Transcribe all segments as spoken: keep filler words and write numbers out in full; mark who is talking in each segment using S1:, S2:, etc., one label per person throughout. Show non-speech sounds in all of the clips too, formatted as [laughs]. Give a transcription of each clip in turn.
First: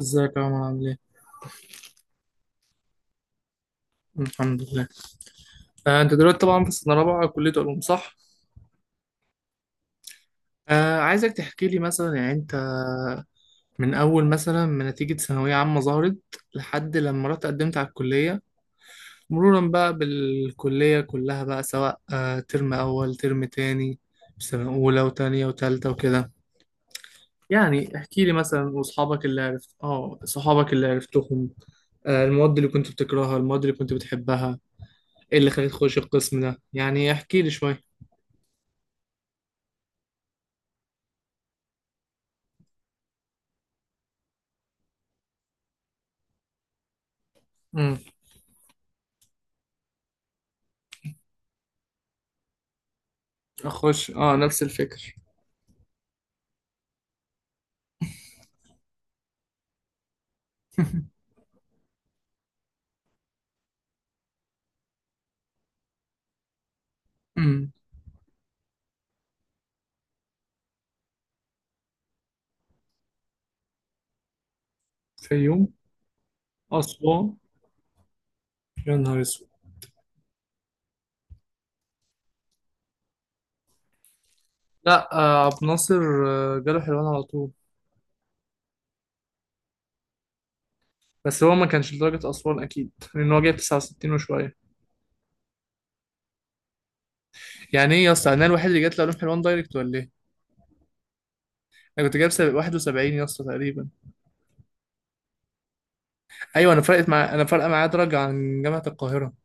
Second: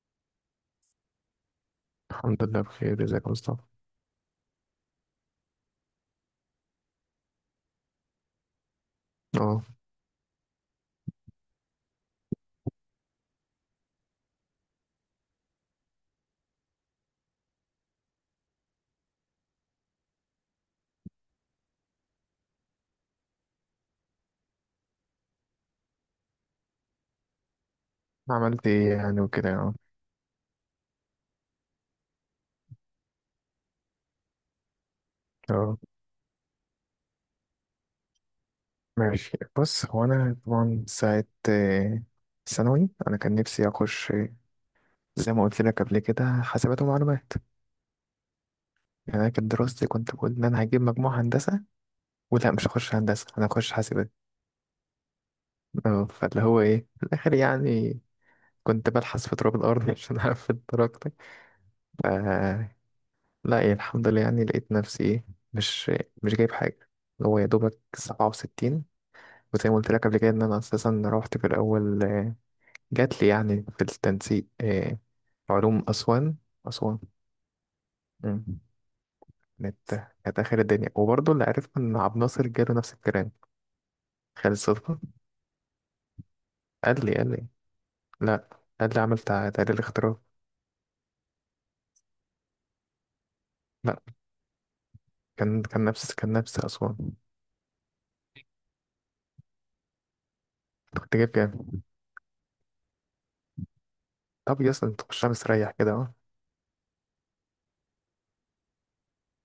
S1: ازيك يا عمر عامل ايه؟
S2: الحمد لله بخير. ازيك يا مصطفى؟
S1: الحمد لله. آه، انت دلوقتي طبعا في سنة رابعة كلية علوم صح؟
S2: اه
S1: آه، عايزك تحكي لي مثلا يعني انت من اول مثلا ما نتيجة ثانوية عامة ظهرت لحد لما رحت قدمت على الكلية، مرورا بقى بالكلية كلها بقى، سواء آه ترم اول ترم تاني سنة اولى وتانية وتالتة وكده. يعني احكي لي مثلا
S2: عملت ايه يعني
S1: واصحابك اللي
S2: وكده.
S1: عرفت،
S2: اه
S1: اه صحابك اللي عرفتهم، آه المواد اللي كنت بتكرهها المواد اللي كنت بتحبها، ايه اللي خلاك
S2: اه
S1: تخش القسم ده. يعني احكي لي شوية.
S2: ماشي، بص، هو انا طبعا ساعة آه، ثانوي انا كان نفسي اخش آه، زي ما قلت لك قبل كده، حاسبات ومعلومات.
S1: امم.
S2: يعني انا كانت دراستي، كنت بقول ان انا هجيب مجموع هندسة ولا مش هخش هندسة، انا هخش
S1: اخش،
S2: حاسبات.
S1: اه، نفس الفكر.
S2: اه، فاللي هو ايه في الاخر يعني كنت بلحس في تراب الارض [laughs] عشان اقفل درجتي.
S1: [laughs]
S2: ف لا إيه، الحمد لله، يعني لقيت نفسي ايه، مش مش جايب حاجة، اللي هو يا
S1: امم.
S2: دوبك سبعة وستين. وزي ما قلت لك قبل كده ان انا اساسا روحت في الاول آه، جات لي يعني في التنسيق آه،
S1: فيوم.
S2: علوم اسوان. اسوان.
S1: اسوان.
S2: مم.
S1: يا نهار اسود.
S2: كانت كانت اخر الدنيا. وبرضه اللي عرفت ان عبد الناصر جاله نفس الكلام، خالد صدفه.
S1: لا آه، عبد الناصر آه، جاله حلوان
S2: قال لي
S1: على
S2: قال لي
S1: طول.
S2: لا، قال لي عمل تع- تقرير اختراع.
S1: بس هو ما كانش لدرجة أسوان أكيد لأن هو جايب
S2: لا،
S1: تسعة وستين وشوية.
S2: كان كان نفس كان نفس اسوان.
S1: يعني إيه يا اسطى، أنا الوحيد اللي جات له علوم حلوان دايركت ولا إيه؟
S2: أنت كنت جايب كام؟
S1: أنا كنت جايب سب- واحد وسبعين يا اسطى تقريبا.
S2: طب يا اسطى انت خشها مستريح كده، اه.
S1: أيوه، أنا فرقت مع، أنا فارقة معايا درجة عن جامعة القاهرة،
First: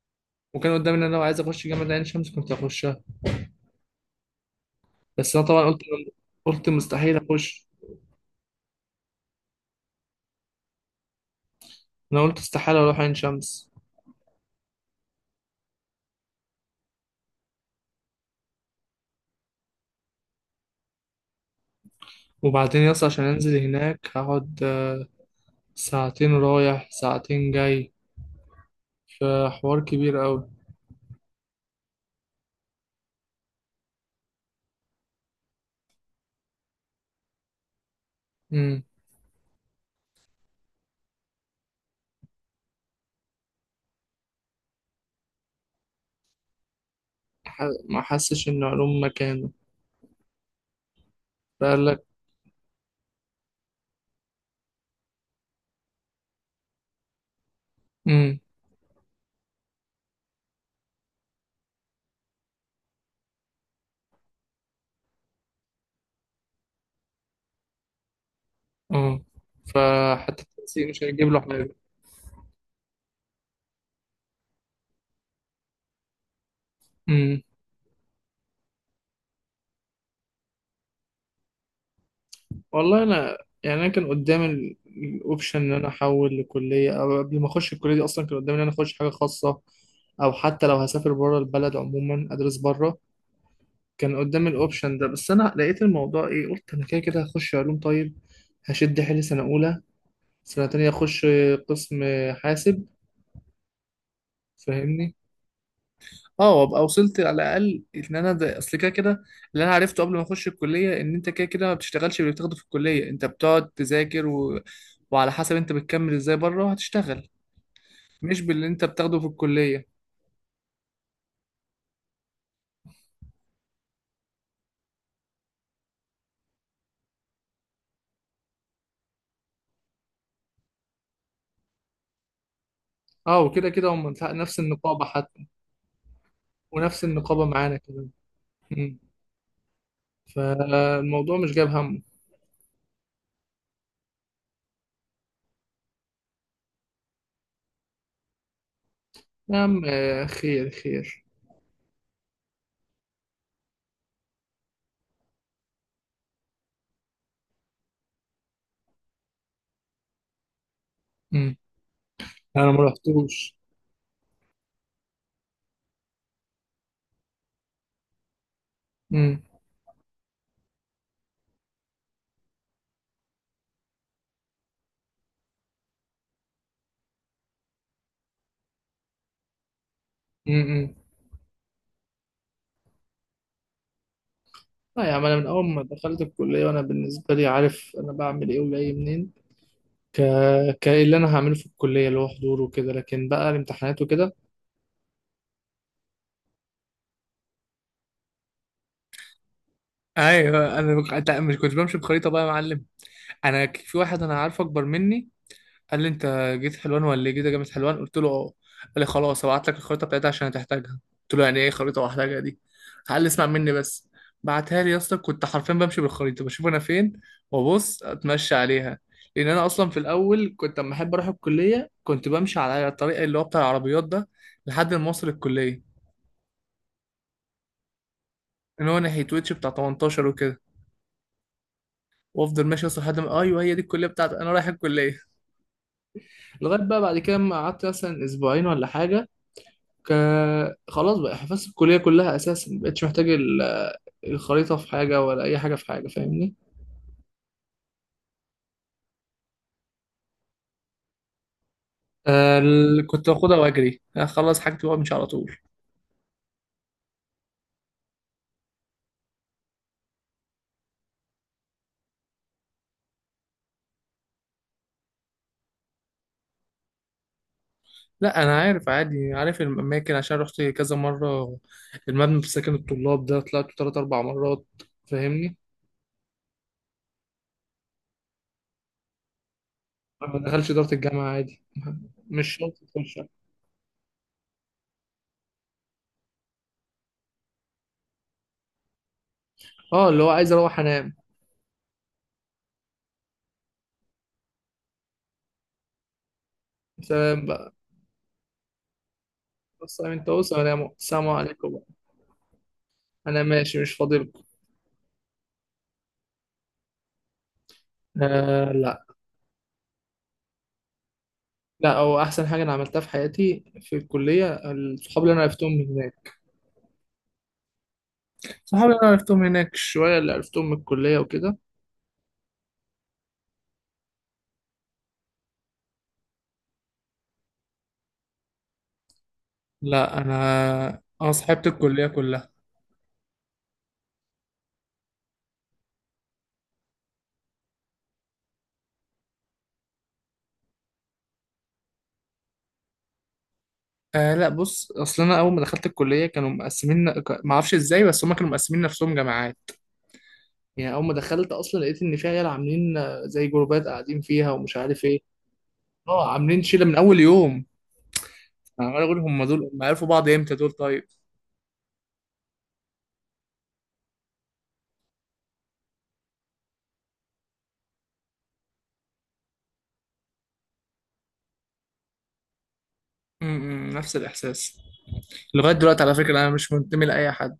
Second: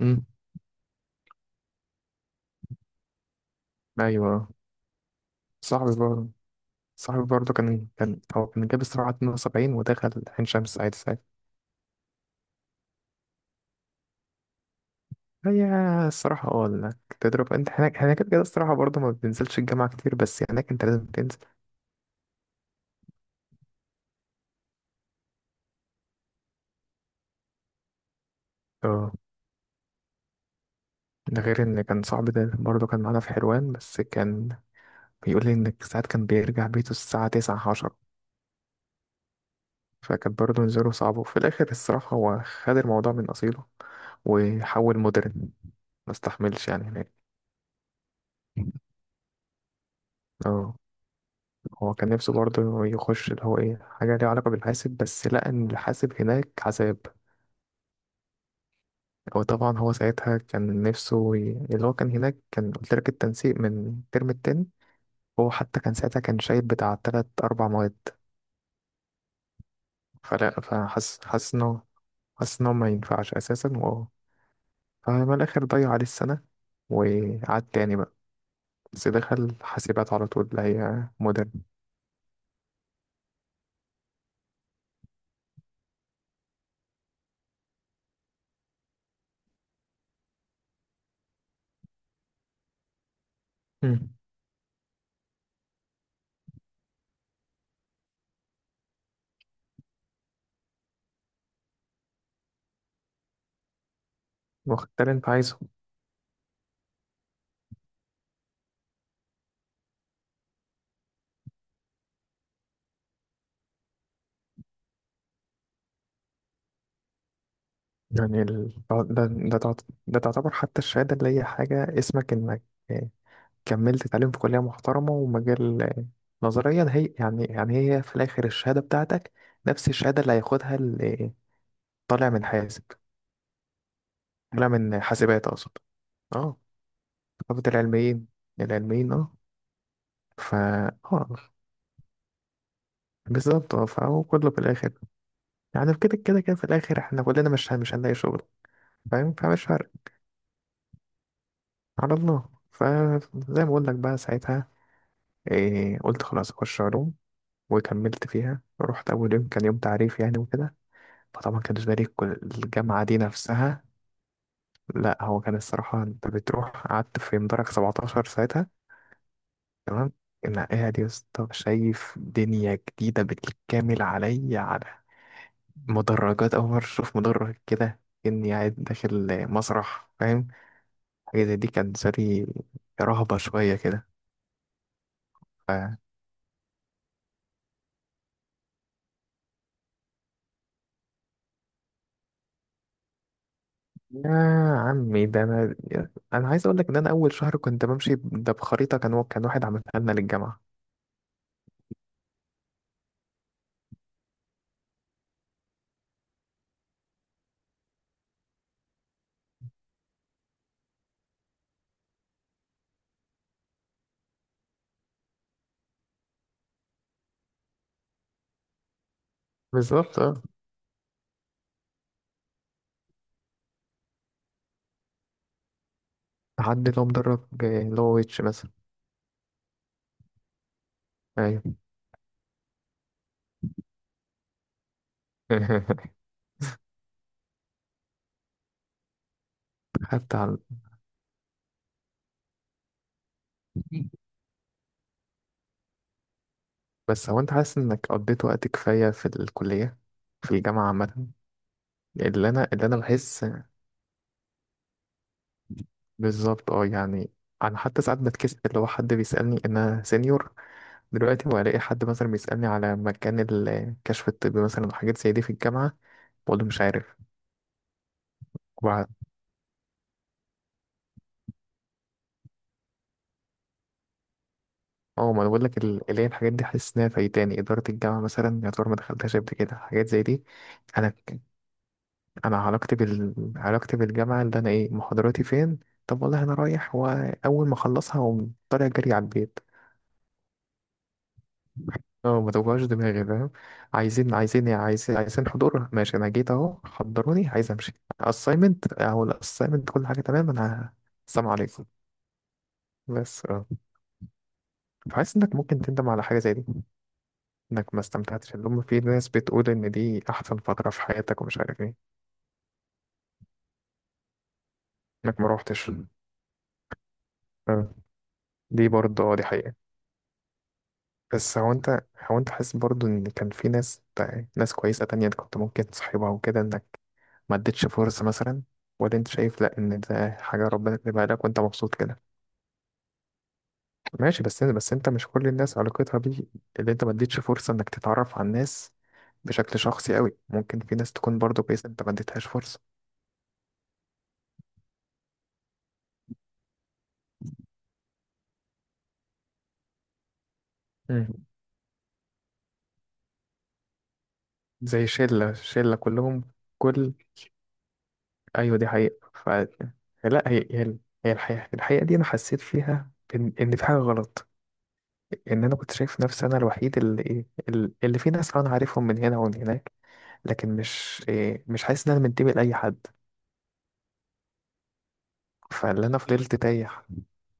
S2: امم.
S1: وكان قدامي إن أنا لو عايز أخش جامعة عين شمس كنت هخشها،
S2: ايوه.
S1: بس أنا طبعا قلت،
S2: صاحبي برضه،
S1: قلت مستحيل
S2: صاحبي برضه
S1: أخش.
S2: كان كان هو كان جاب الصراحه اثنين وسبعين ودخل عين شمس عادي.
S1: أنا قلت استحالة أروح عين شمس.
S2: هي الصراحة اه انك تضرب انت هناك، هناك كده كده الصراحة برضه ما بتنزلش الجامعة كتير، بس هناك انت لازم تنزل.
S1: وبعدين يا اسطى عشان أنزل هناك هقعد ساعتين رايح ساعتين جاي،
S2: اه،
S1: فحوار كبير أوي.
S2: ده غير ان كان صاحبي ده برضه كان معانا في حلوان، بس كان بيقول لي ان ساعات كان بيرجع بيته الساعة تسعة، عشرة.
S1: امم.
S2: فكانت برضه نزوله صعبة، وفي الآخر الصراحة هو خد الموضوع من أصيله وحول مودرن، ما استحملش يعني هناك.
S1: ح- ما حسش إن علوم مكانه.
S2: اه،
S1: فقال
S2: هو
S1: لك.
S2: كان نفسه برضه يخش اللي هو ايه حاجة ليها علاقة بالحاسب، بس لقى ان الحاسب هناك عذاب.
S1: امم.
S2: هو طبعا هو ساعتها كان نفسه ي... اللي هو كان هناك، كان قلت لك التنسيق من الترم التاني. هو حتى كان ساعتها كان شايل بتاع تلات أربع مواد.
S1: اه، فحتى
S2: فلا
S1: التنسيق مش
S2: فحس
S1: هيجيب له
S2: حس
S1: حاجة.
S2: إنه، حس إنه ما ينفعش أساسا و... فما الآخر ضيع عليه السنة
S1: امم.
S2: وقعد تاني بقى. بس دخل حاسبات على طول اللي هي مودرن.
S1: والله أنا، يعني أنا كان قدامي الأوبشن إن أنا أحول لكلية، أو قبل ما أخش الكلية دي أصلا كان قدامي إن أنا أخش حاجة خاصة، أو حتى لو هسافر بره البلد عموما أدرس بره.
S2: مم.
S1: كان قدامي الأوبشن ده، بس أنا لقيت الموضوع إيه، قلت أنا كده كده هخش علوم. طيب، هشد حيلي سنة أولى، سنة تانية أخش قسم حاسب.
S2: واخد اللي
S1: فاهمني؟
S2: أنت عايزه.
S1: اه، وابقى وصلت على الأقل إن أنا ده أصل كده كده. اللي أنا عرفته قبل ما أخش الكلية إن أنت كده كده ما بتشتغلش باللي بتاخده في الكلية، أنت بتقعد تذاكر و... وعلى حسب أنت بتكمل إزاي بره هتشتغل، مش
S2: يعني
S1: باللي
S2: ال...
S1: أنت
S2: ده
S1: بتاخده في
S2: ده ده تعت-
S1: الكلية.
S2: ده تعتبر حتى الشهادة اللي هي حاجة، اسمك إنك كملت تعليم في كلية محترمة ومجال. نظريا هي يعني يعني هي في الآخر الشهادة بتاعتك نفس الشهادة اللي هياخدها اللي طالع من حاسب،
S1: اه، وكده كده هم نفس
S2: طالع من
S1: النقابة حتى.
S2: حاسبات أقصد. اه،
S1: ونفس النقابة
S2: ثقافة
S1: معانا كمان.
S2: العلميين.
S1: مم.
S2: العلميين، اه. فا اه
S1: فالموضوع مش جاب همه.
S2: بالظبط اه، فهو كله في الآخر يعني في كده كده كده في الآخر احنا كلنا مش مش هنلاقي شغل، فاهم،
S1: يا
S2: فمش
S1: عم
S2: فارق.
S1: آه، خير خير.
S2: على الله. فزي ما بقول لك بقى ساعتها إيه، قلت خلاص أخش علوم. وكملت فيها، رحت أول يوم كان يوم تعريف يعني وكده.
S1: مم.
S2: فطبعا كان بالنسبة لي كل-
S1: أنا ما
S2: الجامعة دي
S1: رحتوش.
S2: نفسها. لا، هو كان الصراحة انت بتروح قعدت في مدرج سبعة عشر ساعتها.
S1: مم.
S2: تمام. انا قاعد يا اسطى شايف دنيا جديدة بالكامل عليا، على مدرجات، أول مرة أشوف مدرج كده، إني قاعد داخل مسرح، فاهم،
S1: مم.
S2: حاجة زي دي كانت بالنسبة لي رهبة شوية كده.
S1: لا يا عم، انا من اول
S2: ف...
S1: ما دخلت الكليه وانا بالنسبه لي عارف انا بعمل ايه وجاي منين. ك ك اللي انا هعمله في الكليه اللي هو حضور وكده، لكن بقى الامتحانات
S2: يا
S1: وكده.
S2: عمي ده أنا، أنا عايز أقول لك إن أنا أول شهر كنت بمشي ده بخريطة، كان كان واحد عملها لنا للجامعة.
S1: ايوه انا بق- أنت مش كنت بمشي بخريطه بقى يا معلم؟ انا ك- في واحد انا عارفه اكبر مني، قال لي انت جيت حلوان ولا ايه؟ جيت جامعة حلوان، قلت له اه. قال لي خلاص هبعت لك الخريطه بتاعتها عشان هتحتاجها، قلت له يعني ايه خريطه واحتاجها دي؟ قال لي اسمع مني بس. بعتها لي يا اسطى، كنت حرفيا بمشي بالخريطه بشوف انا فين وابص اتمشى عليها. لان انا اصلا في
S2: بالظبط.
S1: الاول كنت لما احب اروح الكليه كنت بمشي على الطريق اللي هو بتاع العربيات ده لحد ما اوصل الكليه.
S2: تحدي اللي هو مدرب آه، اللي هو ويتش مثلا.
S1: ان هو ناحيه ويتش بتاع تمنتاشر وكده.
S2: ايوه.
S1: وافضل ماشي اصلا لحد ما ايوه هي دي الكليه بتاعتي انا رايح الكليه.
S2: [laughs]
S1: لغايه بقى بعد كده ما قعدت مثلا اسبوعين ولا حاجه، ك...
S2: خدت على.
S1: خلاص بقى حفظت الكلية كلها أساسا، ما بقتش محتاج ال- الخريطة في حاجة ولا أي حاجة في حاجة. فاهمني؟
S2: بس هو انت حاسس انك قضيت وقت كفاية في الكلية، في الجامعة عامة، اللي
S1: آه
S2: انا اللي انا
S1: ال- كنت
S2: بحس.
S1: باخدها وأجري أخلص حاجتي وأمشي على طول.
S2: بالظبط اه، يعني انا حتى ساعات بتكسف اللي هو حد بيسألني، انا سينيور دلوقتي، والاقي حد مثلا بيسألني على مكان الكشف الطبي مثلا وحاجات زي دي في الجامعة، بقول له مش عارف.
S1: لا أنا عارف
S2: وبعد
S1: عادي، عارف الأماكن عشان رحت كذا مرة. المبنى في سكن الطلاب ده طلعت تلات أربع مرات.
S2: اه، ما انا
S1: فاهمني؟
S2: بقول لك ال- اللي هي الحاجات دي حاسس انها فايتاني، اداره الجامعه مثلا يا ترى ما دخلتهاش قبل كده حاجات زي
S1: ما
S2: دي.
S1: دخلش إدارة
S2: انا
S1: الجامعة عادي، مش
S2: انا
S1: شرط
S2: علاقتي
S1: تخش.
S2: بال علاقتي بالجامعه اللي انا ايه محاضراتي فين، طب والله انا رايح واول ما اخلصها اقوم طالع جري على البيت.
S1: اه، اللي هو عايز أروح أنام.
S2: اه، ما توجعش دماغي، فاهم. عايزين عايزين عايزين عايزين حضور، ماشي، انا جيت اهو،
S1: سلام
S2: حضروني، عايز
S1: بقى.
S2: امشي. اساينمنت او الاساينمنت
S1: بص
S2: كل حاجه
S1: أنت،
S2: تمام
S1: وسلام،
S2: انا.
S1: السلام
S2: السلام
S1: عليكم بقى.
S2: عليكم.
S1: أنا
S2: بس اه،
S1: ماشي مش فاضلكم.
S2: فحاسس انك ممكن تندم على حاجه زي دي، انك ما استمتعتش، اللي
S1: آه
S2: هم في
S1: لا.
S2: ناس بتقول ان دي احسن فتره في حياتك ومش عارف
S1: لا،
S2: ايه،
S1: هو احسن حاجه انا عملتها في حياتي في الكليه، الصحاب اللي
S2: انك
S1: انا
S2: ما
S1: عرفتهم من
S2: روحتش.
S1: هناك.
S2: اه. دي
S1: صحاب اللي انا
S2: برضه اه،
S1: عرفتهم
S2: دي
S1: من
S2: حقيقه.
S1: هناك شويه، اللي عرفتهم من الكليه وكده.
S2: بس هو انت هو انت حاسس برضو ان كان في ناس، ناس كويسة تانية انت كنت ممكن تصاحبها وكده، انك ما اديتش فرصة مثلا، ولا انت شايف لا ان
S1: لا
S2: ده حاجة ربنا
S1: انا،
S2: كاتبها
S1: انا
S2: لك وانت
S1: صاحبت
S2: مبسوط
S1: الكليه
S2: كده.
S1: كلها.
S2: ماشي، بس بس انت مش كل الناس علاقتها بيه، اللي انت ما اديتش فرصة انك تتعرف على الناس بشكل شخصي قوي، ممكن في ناس تكون برضو كويسة انت ما اديتهاش فرصة.
S1: آه لا، بص، اصل انا اول ما دخلت الكليه كانوا مقسمين. ما اعرفش ازاي، بس هم كانوا مقسمين نفسهم جماعات. يعني اول ما
S2: مم.
S1: دخلت اصلا لقيت ان في عيال عاملين آه، زي جروبات قاعدين فيها ومش عارف
S2: زي
S1: ايه.
S2: شلة، شلة
S1: اه،
S2: كلهم.
S1: عاملين شله من
S2: كل
S1: اول يوم.
S2: ايوه دي
S1: انا عمال اقول
S2: حقيقة.
S1: هم
S2: ف...
S1: دول ما عرفوا بعض
S2: لا
S1: امتى
S2: هي
S1: دول
S2: هي
S1: طيب.
S2: هي الحقيقة، الحقيقة دي انا حسيت فيها ان ان في حاجة غلط، ان انا كنت شايف نفسي انا الوحيد اللي ايه ال- اللي في ناس انا عارفهم من هنا ومن هناك، لكن مش إيه، مش حاسس ان انا منتمي لاي حد.
S1: م- م، نفس الاحساس. لغاية دلوقتي
S2: فاللي
S1: على
S2: انا
S1: فكرة أنا
S2: فضلت
S1: مش
S2: تايه.
S1: منتمي لأي حد.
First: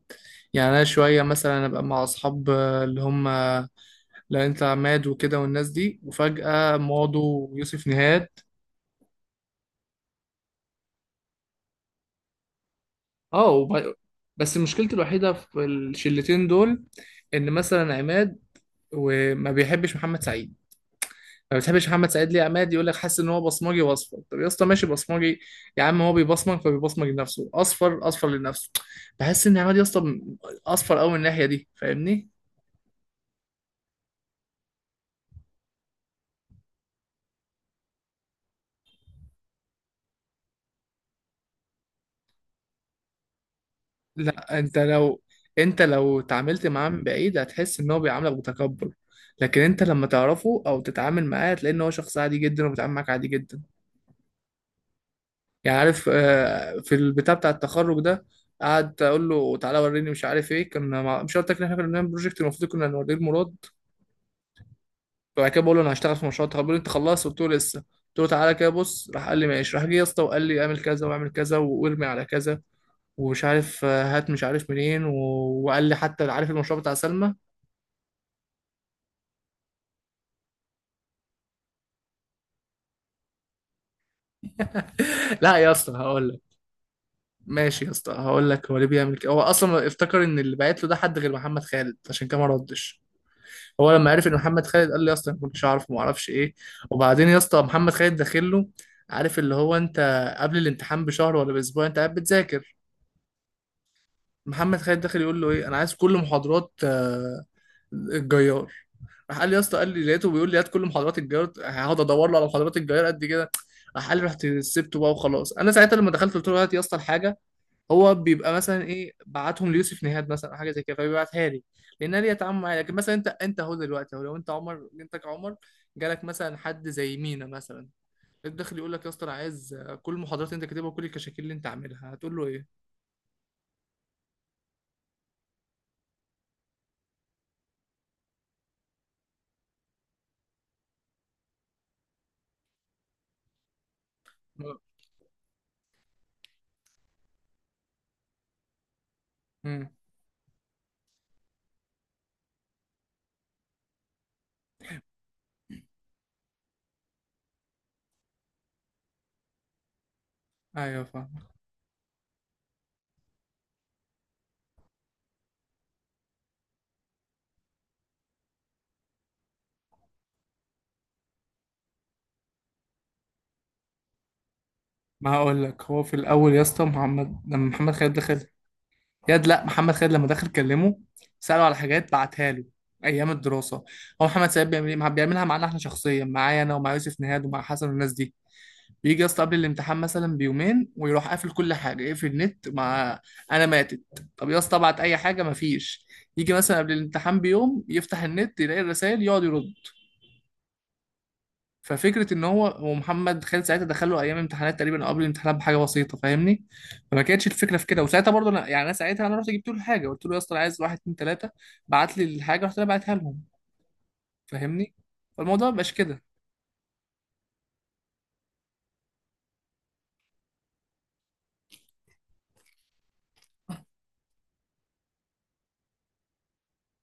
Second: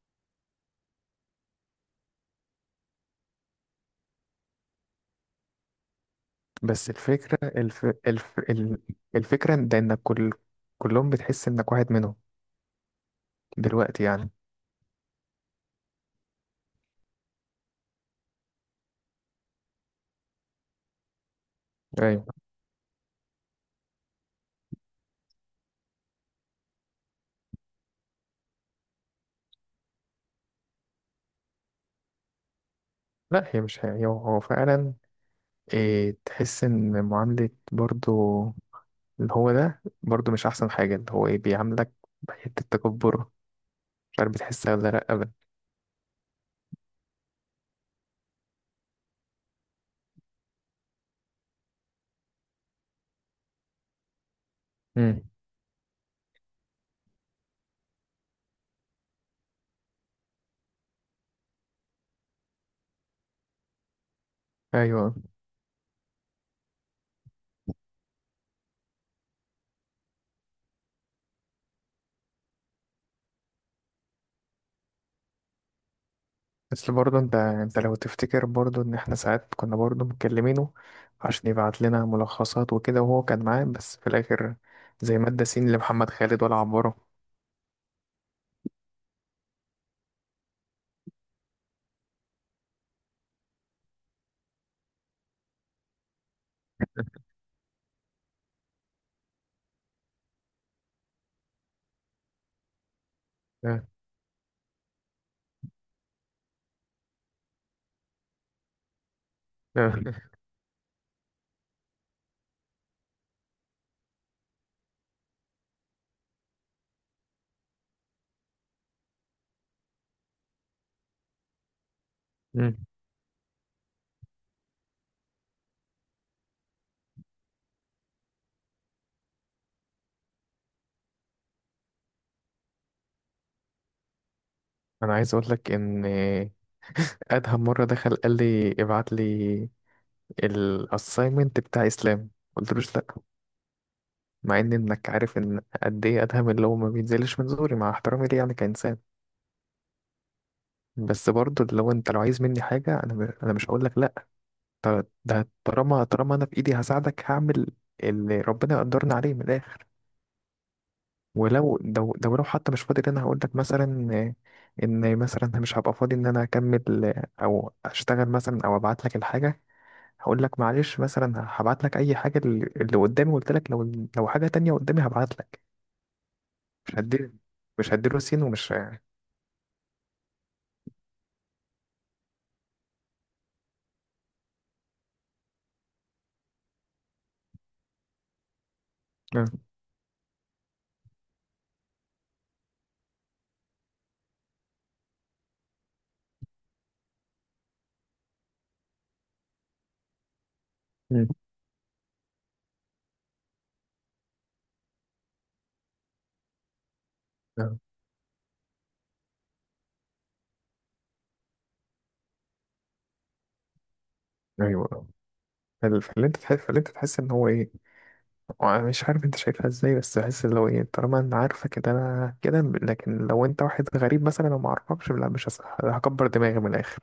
S1: يعني أنا شوية مثلا أبقى مع أصحاب آه، اللي هم لا أنت عماد وكده والناس دي، وفجأة
S2: بس الفكره
S1: ماضو
S2: الف...
S1: ويوسف نهاد.
S2: الف... ال- الفكره إن ده انك كل كلهم بتحس انك واحد منهم
S1: اه وب...
S2: دلوقتي يعني.
S1: بس مشكلتي الوحيدة في الشلتين دول إن مثلا عماد وما بيحبش محمد سعيد. ما بتحبش محمد
S2: ايوه.
S1: سعيد ليه يا عماد؟ يقول لك حاسس ان هو بصمجي واصفر. طب يا اسطى ماشي بصمجي، يا عم هو بيبصمج فبيبصمج لنفسه، اصفر اصفر لنفسه. بحس ان عماد يا اسطى اصفر قوي من الناحيه دي، فاهمني؟
S2: لا هي مش هي هو هو فعلا إيه، تحس ان معامله برضو اللي هو ده برضو مش احسن حاجه، اللي هو ايه بيعاملك بحته تكبر، مش عارف
S1: لا
S2: بتحسها
S1: انت
S2: ولا لا
S1: لو،
S2: ابدا.
S1: انت لو تعاملت معاه من بعيد هتحس ان هو بيعاملك بتكبر، لكن انت لما تعرفه او تتعامل معاه هتلاقي ان هو شخص عادي جدا وبيتعامل معاك عادي جدا.
S2: امم.
S1: يعني عارف آه، في البتاع بتاع التخرج ده، قعد اقول له تعالى وريني مش عارف ايه، كنا مع... مش قلت لك ان احنا كنا بنعمل بروجكت المفروض كنا نوريه لمراد؟
S2: ايوه.
S1: فبعد كده بقول له انا هشتغل في مشروع التخرج، بيقول لي انت خلصت؟ قلت له لسه، قلت له تعالى كده بص. راح قال لي ماشي، راح جه يا اسطى وقال لي اعمل كذا واعمل كذا وارمي على كذا، ومش عارف آه، هات مش عارف منين و... وقال لي حتى عارف المشروع
S2: بس
S1: بتاع
S2: برضه
S1: سلمى.
S2: انت، انت لو تفتكر برضه ان احنا ساعات كنا برضه مكلمينه عشان يبعت لنا ملخصات وكده وهو كان معاه، بس في الاخر زي
S1: [laughs]
S2: مادة
S1: لا
S2: سين
S1: يا اسطى
S2: لمحمد
S1: هقول لك.
S2: خالد ولا عبره.
S1: ماشي يا اسطى هقول لك هو ليه بيعمل كده. هو اصلا افتكر ان اللي بعت له ده حد غير محمد خالد عشان كده ما ردش. هو لما عرف ان محمد خالد قال لي يا اسطى أنا ما كنتش اعرف، ما اعرفش ايه. وبعدين يا اسطى محمد خالد داخل له، عارف اللي هو انت قبل الامتحان بشهر ولا باسبوع انت قاعد بتذاكر،
S2: اه،
S1: محمد خالد داخل يقول له ايه، انا عايز كل محاضرات آه، الجيار. راح قال لي يا اسطى، قال
S2: اه.
S1: لي
S2: [laughs]
S1: لقيته بيقول لي هات كل محاضرات الجيار، هقعد ادور له على محاضرات الجيار قد كده؟ راح قال لي رحت سبته بقى وخلاص. انا ساعتها لما دخلت قلت له هات يا اسطى الحاجه، هو بيبقى مثلا ايه بعتهم ليوسف نيهاد مثلا او حاجه زي كده فبيبعتها لي لانها ليها تعامل
S2: مم.
S1: معايا. لكن مثلا انت، انت اهو دلوقتي اهو لو انت عمر، انت كعمر جالك مثلا حد زي مينا مثلا الداخل يقول لك يا اسطى انا عايز كل المحاضرات اللي انت كاتبها وكل الكشاكيل اللي انت عاملها، هتقول له ايه؟
S2: انا عايز اقول لك ان ادهم مرة دخل قال لي ابعت لي الاساينمنت بتاع اسلام، قلت له لا، مع ان انك عارف ان قد ايه ادهم اللي هو ما بينزلش من زوري مع احترامي ليه يعني كانسان.
S1: امم.
S2: بس برضه لو انت لو عايز مني حاجة انا انا مش هقول لك لا. ط- ده طالما، طالما انا في ايدي هساعدك، هعمل اللي ربنا يقدرني عليه من الاخر.
S1: ايوه فاهم.
S2: ولو لو لو لو حتى مش فاضي انا هقول لك مثلا آه، ان مثلا مش هبقى فاضي ان انا اكمل آه، او اشتغل مثلا او ابعت لك الحاجه، هقول لك معلش مثلا، هبعت لك اي حاجه، اللي اللي قدامي، قلت لك لو، لو حاجه تانية قدامي
S1: ما
S2: هبعت
S1: هقول
S2: لك.
S1: لك، هو في الاول يا اسطى
S2: مش هديله
S1: محمد، لما
S2: مش
S1: محمد خالد
S2: هديله سين
S1: دخل،
S2: ومش آه،
S1: ياد لا، محمد خالد لما دخل كلمه ساله على حاجات بعتها له ايام الدراسه. هو محمد سيد بيعمل إيه؟ بيعملها معانا احنا شخصيا، معايا انا ومع يوسف نهاد ومع حسن والناس دي، بيجي يا اسطى
S2: آه،
S1: قبل الامتحان مثلا بيومين ويروح قافل كل حاجه، يقفل النت مع. انا ماتت. طب يا اسطى ابعت اي حاجه، مفيش. يجي مثلا قبل الامتحان بيوم يفتح النت يلاقي الرسائل يقعد يرد. ففكره ان هو ومحمد خالد ساعتها دخله ايام امتحانات تقريبا أو قبل الامتحانات بحاجه بسيطه، فاهمني؟ فما كانتش
S2: آه،
S1: الفكره في كده. وساعتها برضه انا، يعني انا ساعتها انا رحت جبت له الحاجه، قلت له يا اسطى أنا عايز واحد اتنين تلاته، بعت لي الحاجه رحت انا بعتها لهم. فاهمني؟
S2: ايوه.
S1: فالموضوع مبقاش
S2: فال-
S1: كده.
S2: فاللي انت تحس فاللي انت تحس ان هو ايه، وانا مش عارف انت شايفها ازاي، بس بحس اللي هو ايه، طالما انا عارفه كده انا كده، لكن لو انت واحد غريب مثلا وما اعرفكش، لا مش هس- هكبر دماغي من الاخر.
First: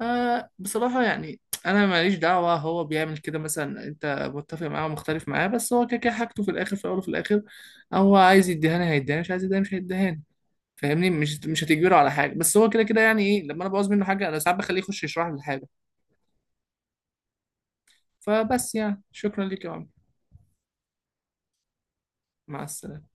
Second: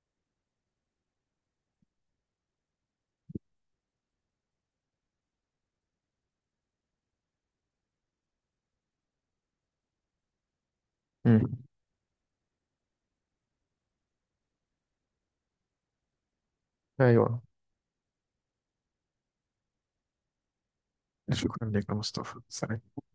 S1: آه بصراحة يعني، أنا ماليش دعوة هو بيعمل كده مثلا. أنت متفق معاه ومختلف معاه، بس هو كده كده حاجته في الآخر، في الأول وفي الآخر. هو عايز يديهاني هيديهاني، مش عايز يديهاني مش هيديهاني. فاهمني؟ مش
S2: مم.
S1: مش هتجبره على حاجة. بس هو كده كده، يعني إيه، لما أنا بعوز منه حاجة أنا ساعات بخليه يخش يشرح لي الحاجة.
S2: ايوه.
S1: فبس، يعني شكرا ليك يا عمرو.
S2: شكرا لك يا مصطفى،
S1: مع
S2: سلام.
S1: السلامة.